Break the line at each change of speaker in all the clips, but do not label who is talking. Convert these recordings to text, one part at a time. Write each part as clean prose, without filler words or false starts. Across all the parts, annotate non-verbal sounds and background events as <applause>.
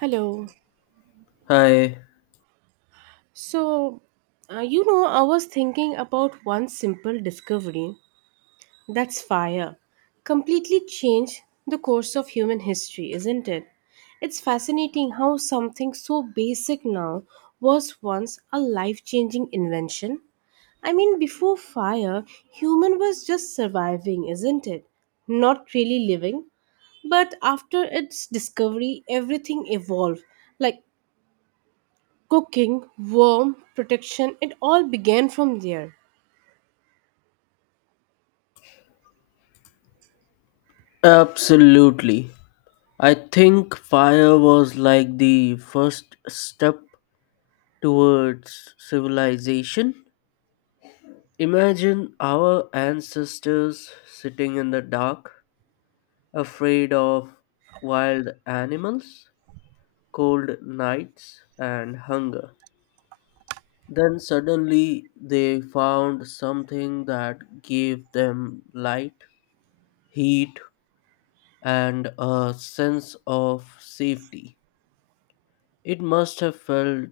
Hello.
Hi.
So I was thinking about one simple discovery that's fire. Completely changed the course of human history, isn't it? It's fascinating how something so basic now was once a life changing invention. I mean, before fire, human was just surviving, isn't it? Not really living. But after its discovery, everything evolved like cooking, warmth, protection, it all began from there.
Absolutely. I think fire was like the first step towards civilization. Imagine our ancestors sitting in the dark, afraid of wild animals, cold nights, and hunger. Then suddenly they found something that gave them light, heat, and a sense of safety. It must have felt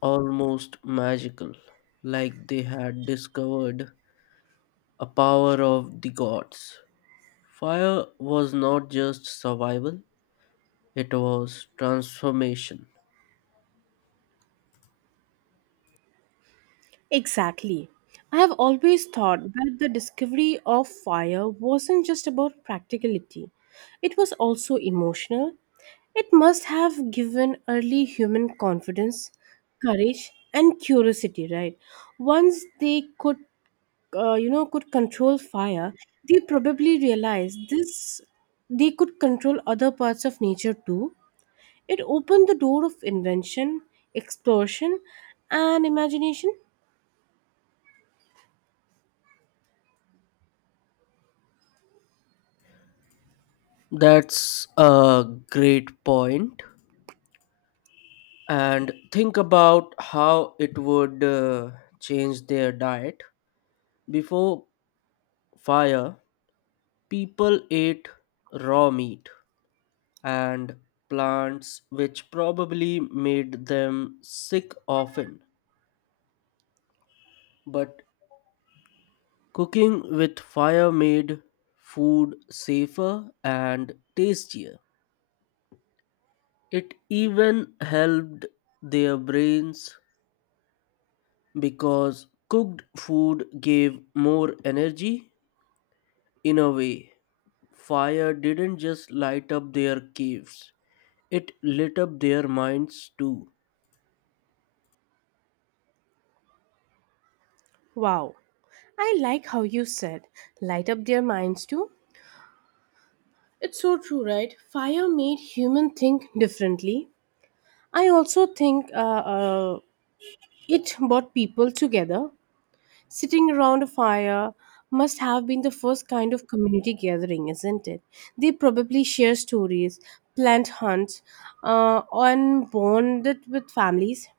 almost magical, like they had discovered a power of the gods. Fire was not just survival, it was transformation.
Exactly. I have always thought that the discovery of fire wasn't just about practicality, it was also emotional. It must have given early human confidence, courage, and curiosity, right? Once they could control fire, they probably realized this they could control other parts of nature too. It opened the door of invention, exploration, and imagination.
That's a great point. And think about how it would change their diet. Before fire, people ate raw meat, and plants, which probably made them sick often. But cooking with fire made food safer and tastier. It even helped their brains because cooked food gave more energy. In a way, fire didn't just light up their caves, it lit up their minds too.
Wow. I like how you said, light up their minds too. It's so true, right? Fire made human think differently. I also think uh, it brought people together. Sitting around a fire must have been the first kind of community gathering, isn't it? They probably share stories, plant hunts, and bonded with families.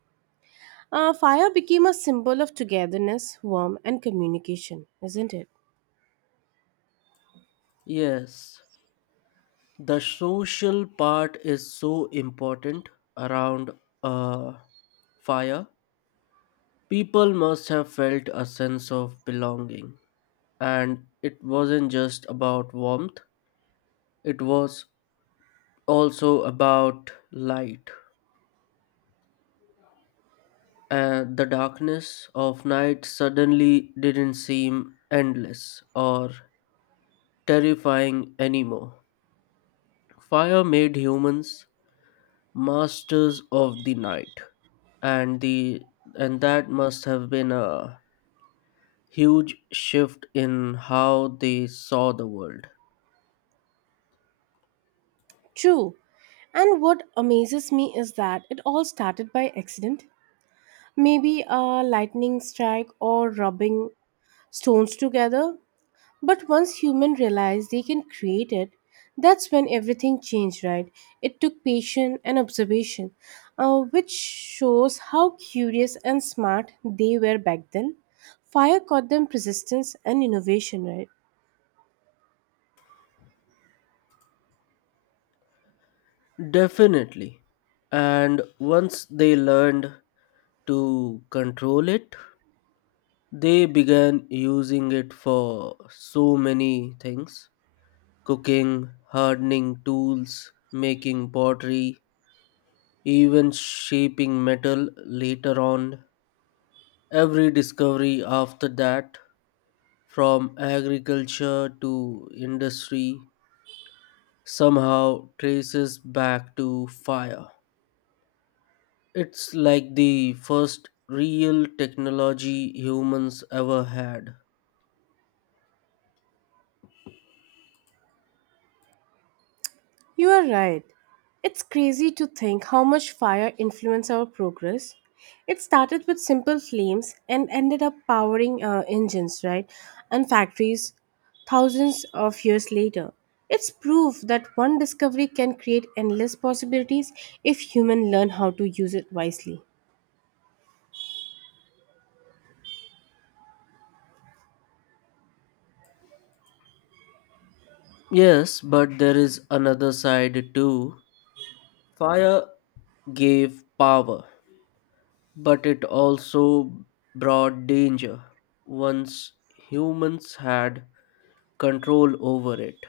Fire became a symbol of togetherness, warmth, and communication, isn't it?
Yes, the social part is so important around a fire. People must have felt a sense of belonging, and it wasn't just about warmth, it was also about light. And the darkness of night suddenly didn't seem endless or terrifying anymore. Fire made humans Masters of the Night, and the and that must have been a huge shift in how they saw the world.
True. And what amazes me is that it all started by accident. Maybe a lightning strike or rubbing stones together. But once humans realized they can create it, that's when everything changed, right? It took patience and observation, which shows how curious and smart they were back then. Fire caught them persistence and innovation, right?
Definitely. And once they learned to control it, they began using it for so many things: cooking, hardening tools, making pottery, even shaping metal later on. Every discovery after that, from agriculture to industry, somehow traces back to fire. It's like the first real technology humans ever had.
You are right. It's crazy to think how much fire influenced our progress. It started with simple flames and ended up powering engines, right? And factories thousands of years later. It's proof that one discovery can create endless possibilities if humans learn how to use it wisely.
Yes, but there is another side too. Fire gave power, but it also brought danger. Once humans had control over it,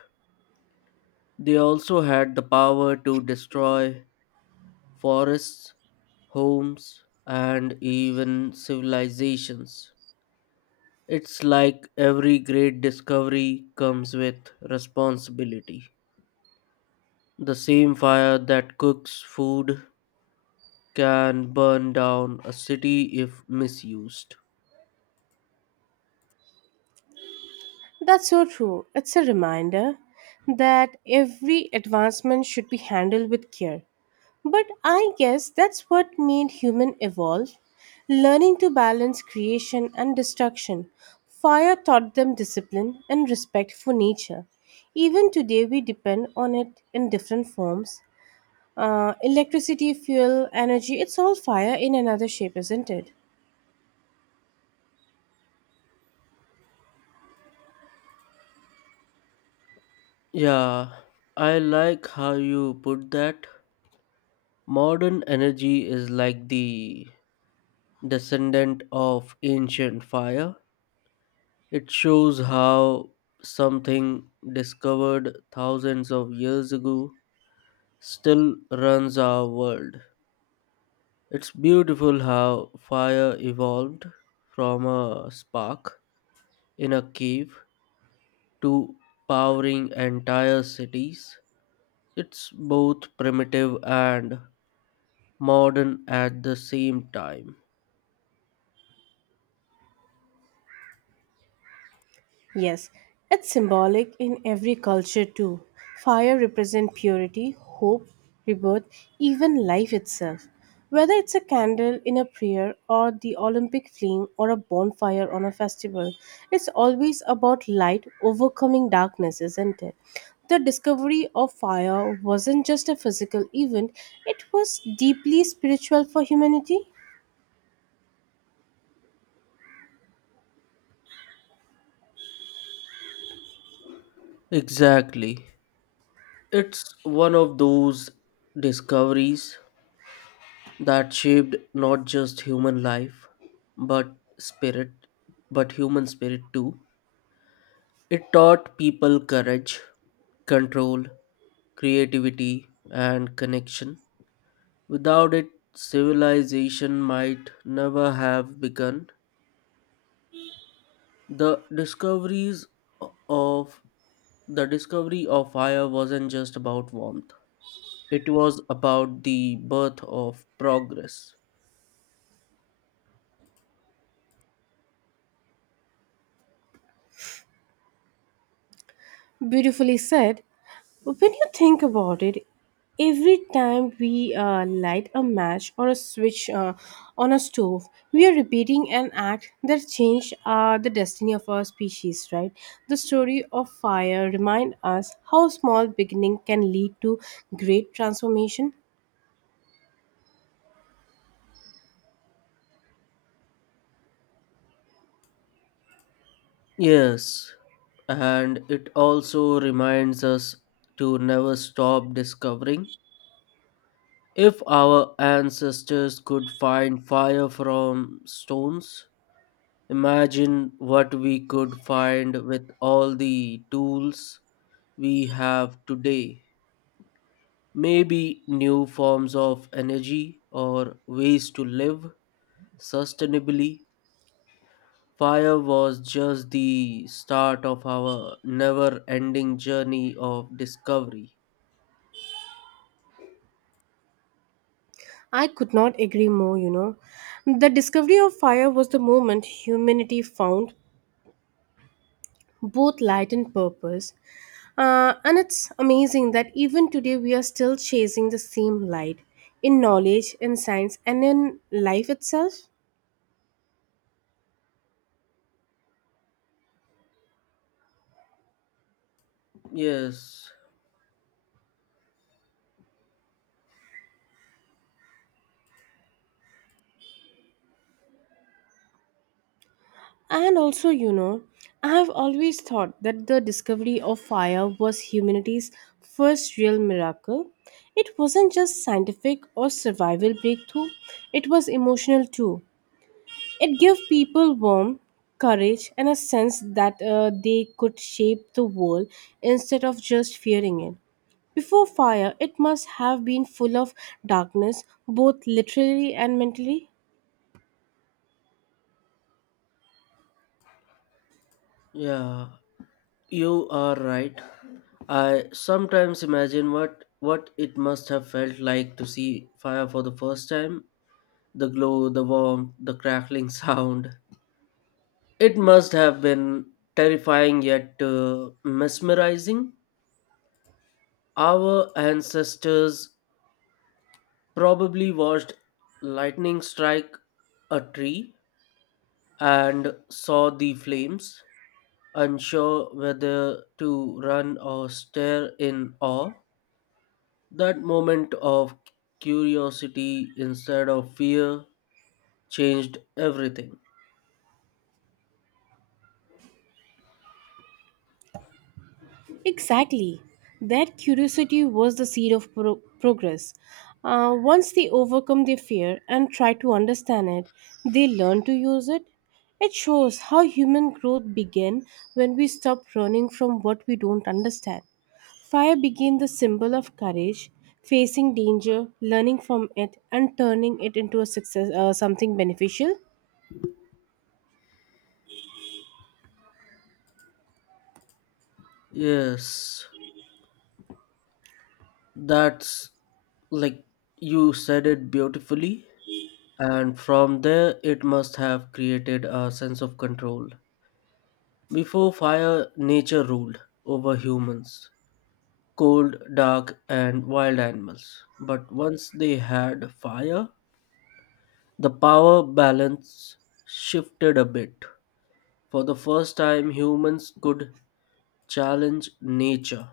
they also had the power to destroy forests, homes, and even civilizations. It's like every great discovery comes with responsibility. The same fire that cooks food can burn down a city if misused.
That's so true. It's a reminder that every advancement should be handled with care. But I guess that's what made human evolve, learning to balance creation and destruction. Fire taught them discipline and respect for nature. Even today, we depend on it in different forms. Electricity, fuel, energy, it's all fire in another shape, isn't it?
Yeah, I like how you put that. Modern energy is like the descendant of ancient fire. It shows how something discovered thousands of years ago still runs our world. It's beautiful how fire evolved from a spark in a cave to powering entire cities. It's both primitive and modern at the same time.
Yes, it's symbolic in every culture too. Fire represents purity, hope, rebirth, even life itself. Whether it's a candle in a prayer or the Olympic flame or a bonfire on a festival, it's always about light overcoming darkness, isn't it? The discovery of fire wasn't just a physical event, it was deeply spiritual for humanity.
Exactly. It's one of those discoveries that shaped not just human life but spirit but human spirit too. It taught people courage, control, creativity and connection. Without it, civilization might never have begun. The discoveries of the discovery of fire wasn't just about warmth, it was about the birth of progress.
Beautifully said. But when you think about it, every time we light a match or a switch on a stove, we are repeating an act that changed the destiny of our species, right? The story of fire reminds us how small beginning can lead to great transformation.
Yes, and it also reminds us to never stop discovering. If our ancestors could find fire from stones, imagine what we could find with all the tools we have today. Maybe new forms of energy or ways to live sustainably. Fire was just the start of our never ending journey of discovery.
I could not agree more, you know. The discovery of fire was the moment humanity found both light and purpose. And it's amazing that even today we are still chasing the same light in knowledge, in science, and in life itself.
Yes,
And also, you know, I have always thought that the discovery of fire was humanity's first real miracle. It wasn't just scientific or survival breakthrough, it was emotional too. It gave people warmth, courage, and a sense that they could shape the world instead of just fearing it. Before fire, it must have been full of darkness, both literally and mentally.
yeah, you are right. I sometimes imagine what it must have felt like to see fire for the first time. The glow, the warmth, the crackling <laughs> sound. It must have been terrifying yet mesmerizing. Our ancestors probably watched lightning strike a tree and saw the flames, unsure whether to run or stare in awe. That moment of curiosity instead of fear changed everything.
Exactly. That curiosity was the seed of progress. Once they overcome their fear and try to understand it, they learn to use it. It shows how human growth began when we stop running from what we don't understand. Fire became the symbol of courage, facing danger, learning from it, and turning it into a success, something beneficial.
Yes, that's, like, you said it beautifully. And from there, it must have created a sense of control. Before fire, nature ruled over humans: cold, dark, and wild animals. But once they had fire, the power balance shifted a bit. For the first time, humans could challenge nature.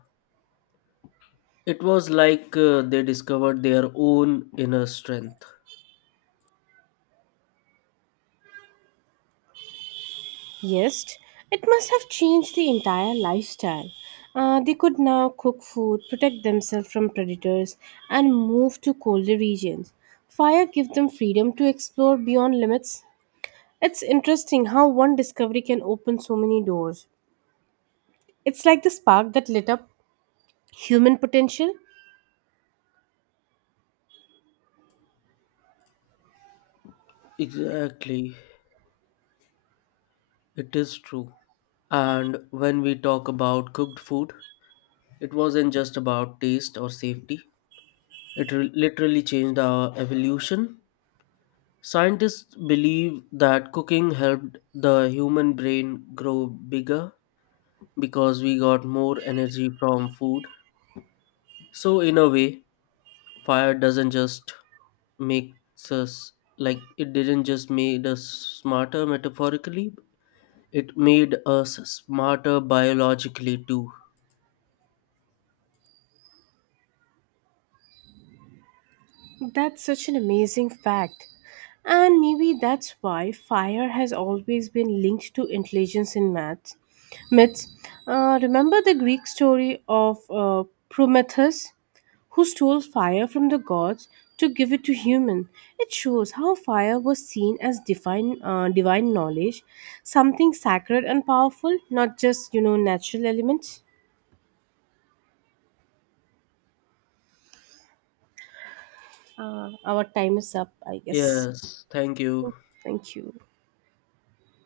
It was like they discovered their own inner strength.
Yes, it must have changed the entire lifestyle. They could now cook food, protect themselves from predators, and move to colder regions. Fire gave them freedom to explore beyond limits. It's interesting how one discovery can open so many doors. It's like the spark that lit up human potential.
Exactly, it is true. And when we talk about cooked food, it wasn't just about taste or safety. It literally changed our evolution. Scientists believe that cooking helped the human brain grow bigger because we got more energy from food. So, in a way, fire doesn't just make us like it didn't just made us smarter metaphorically, it made us smarter biologically too.
That's such an amazing fact. And maybe that's why fire has always been linked to intelligence in maths. myths. Remember the Greek story of Prometheus, who stole fire from the gods to give it to human. It shows how fire was seen as divine knowledge, something sacred and powerful, not just you know natural elements. Our time is up, I guess.
Yes, thank you.
Thank you.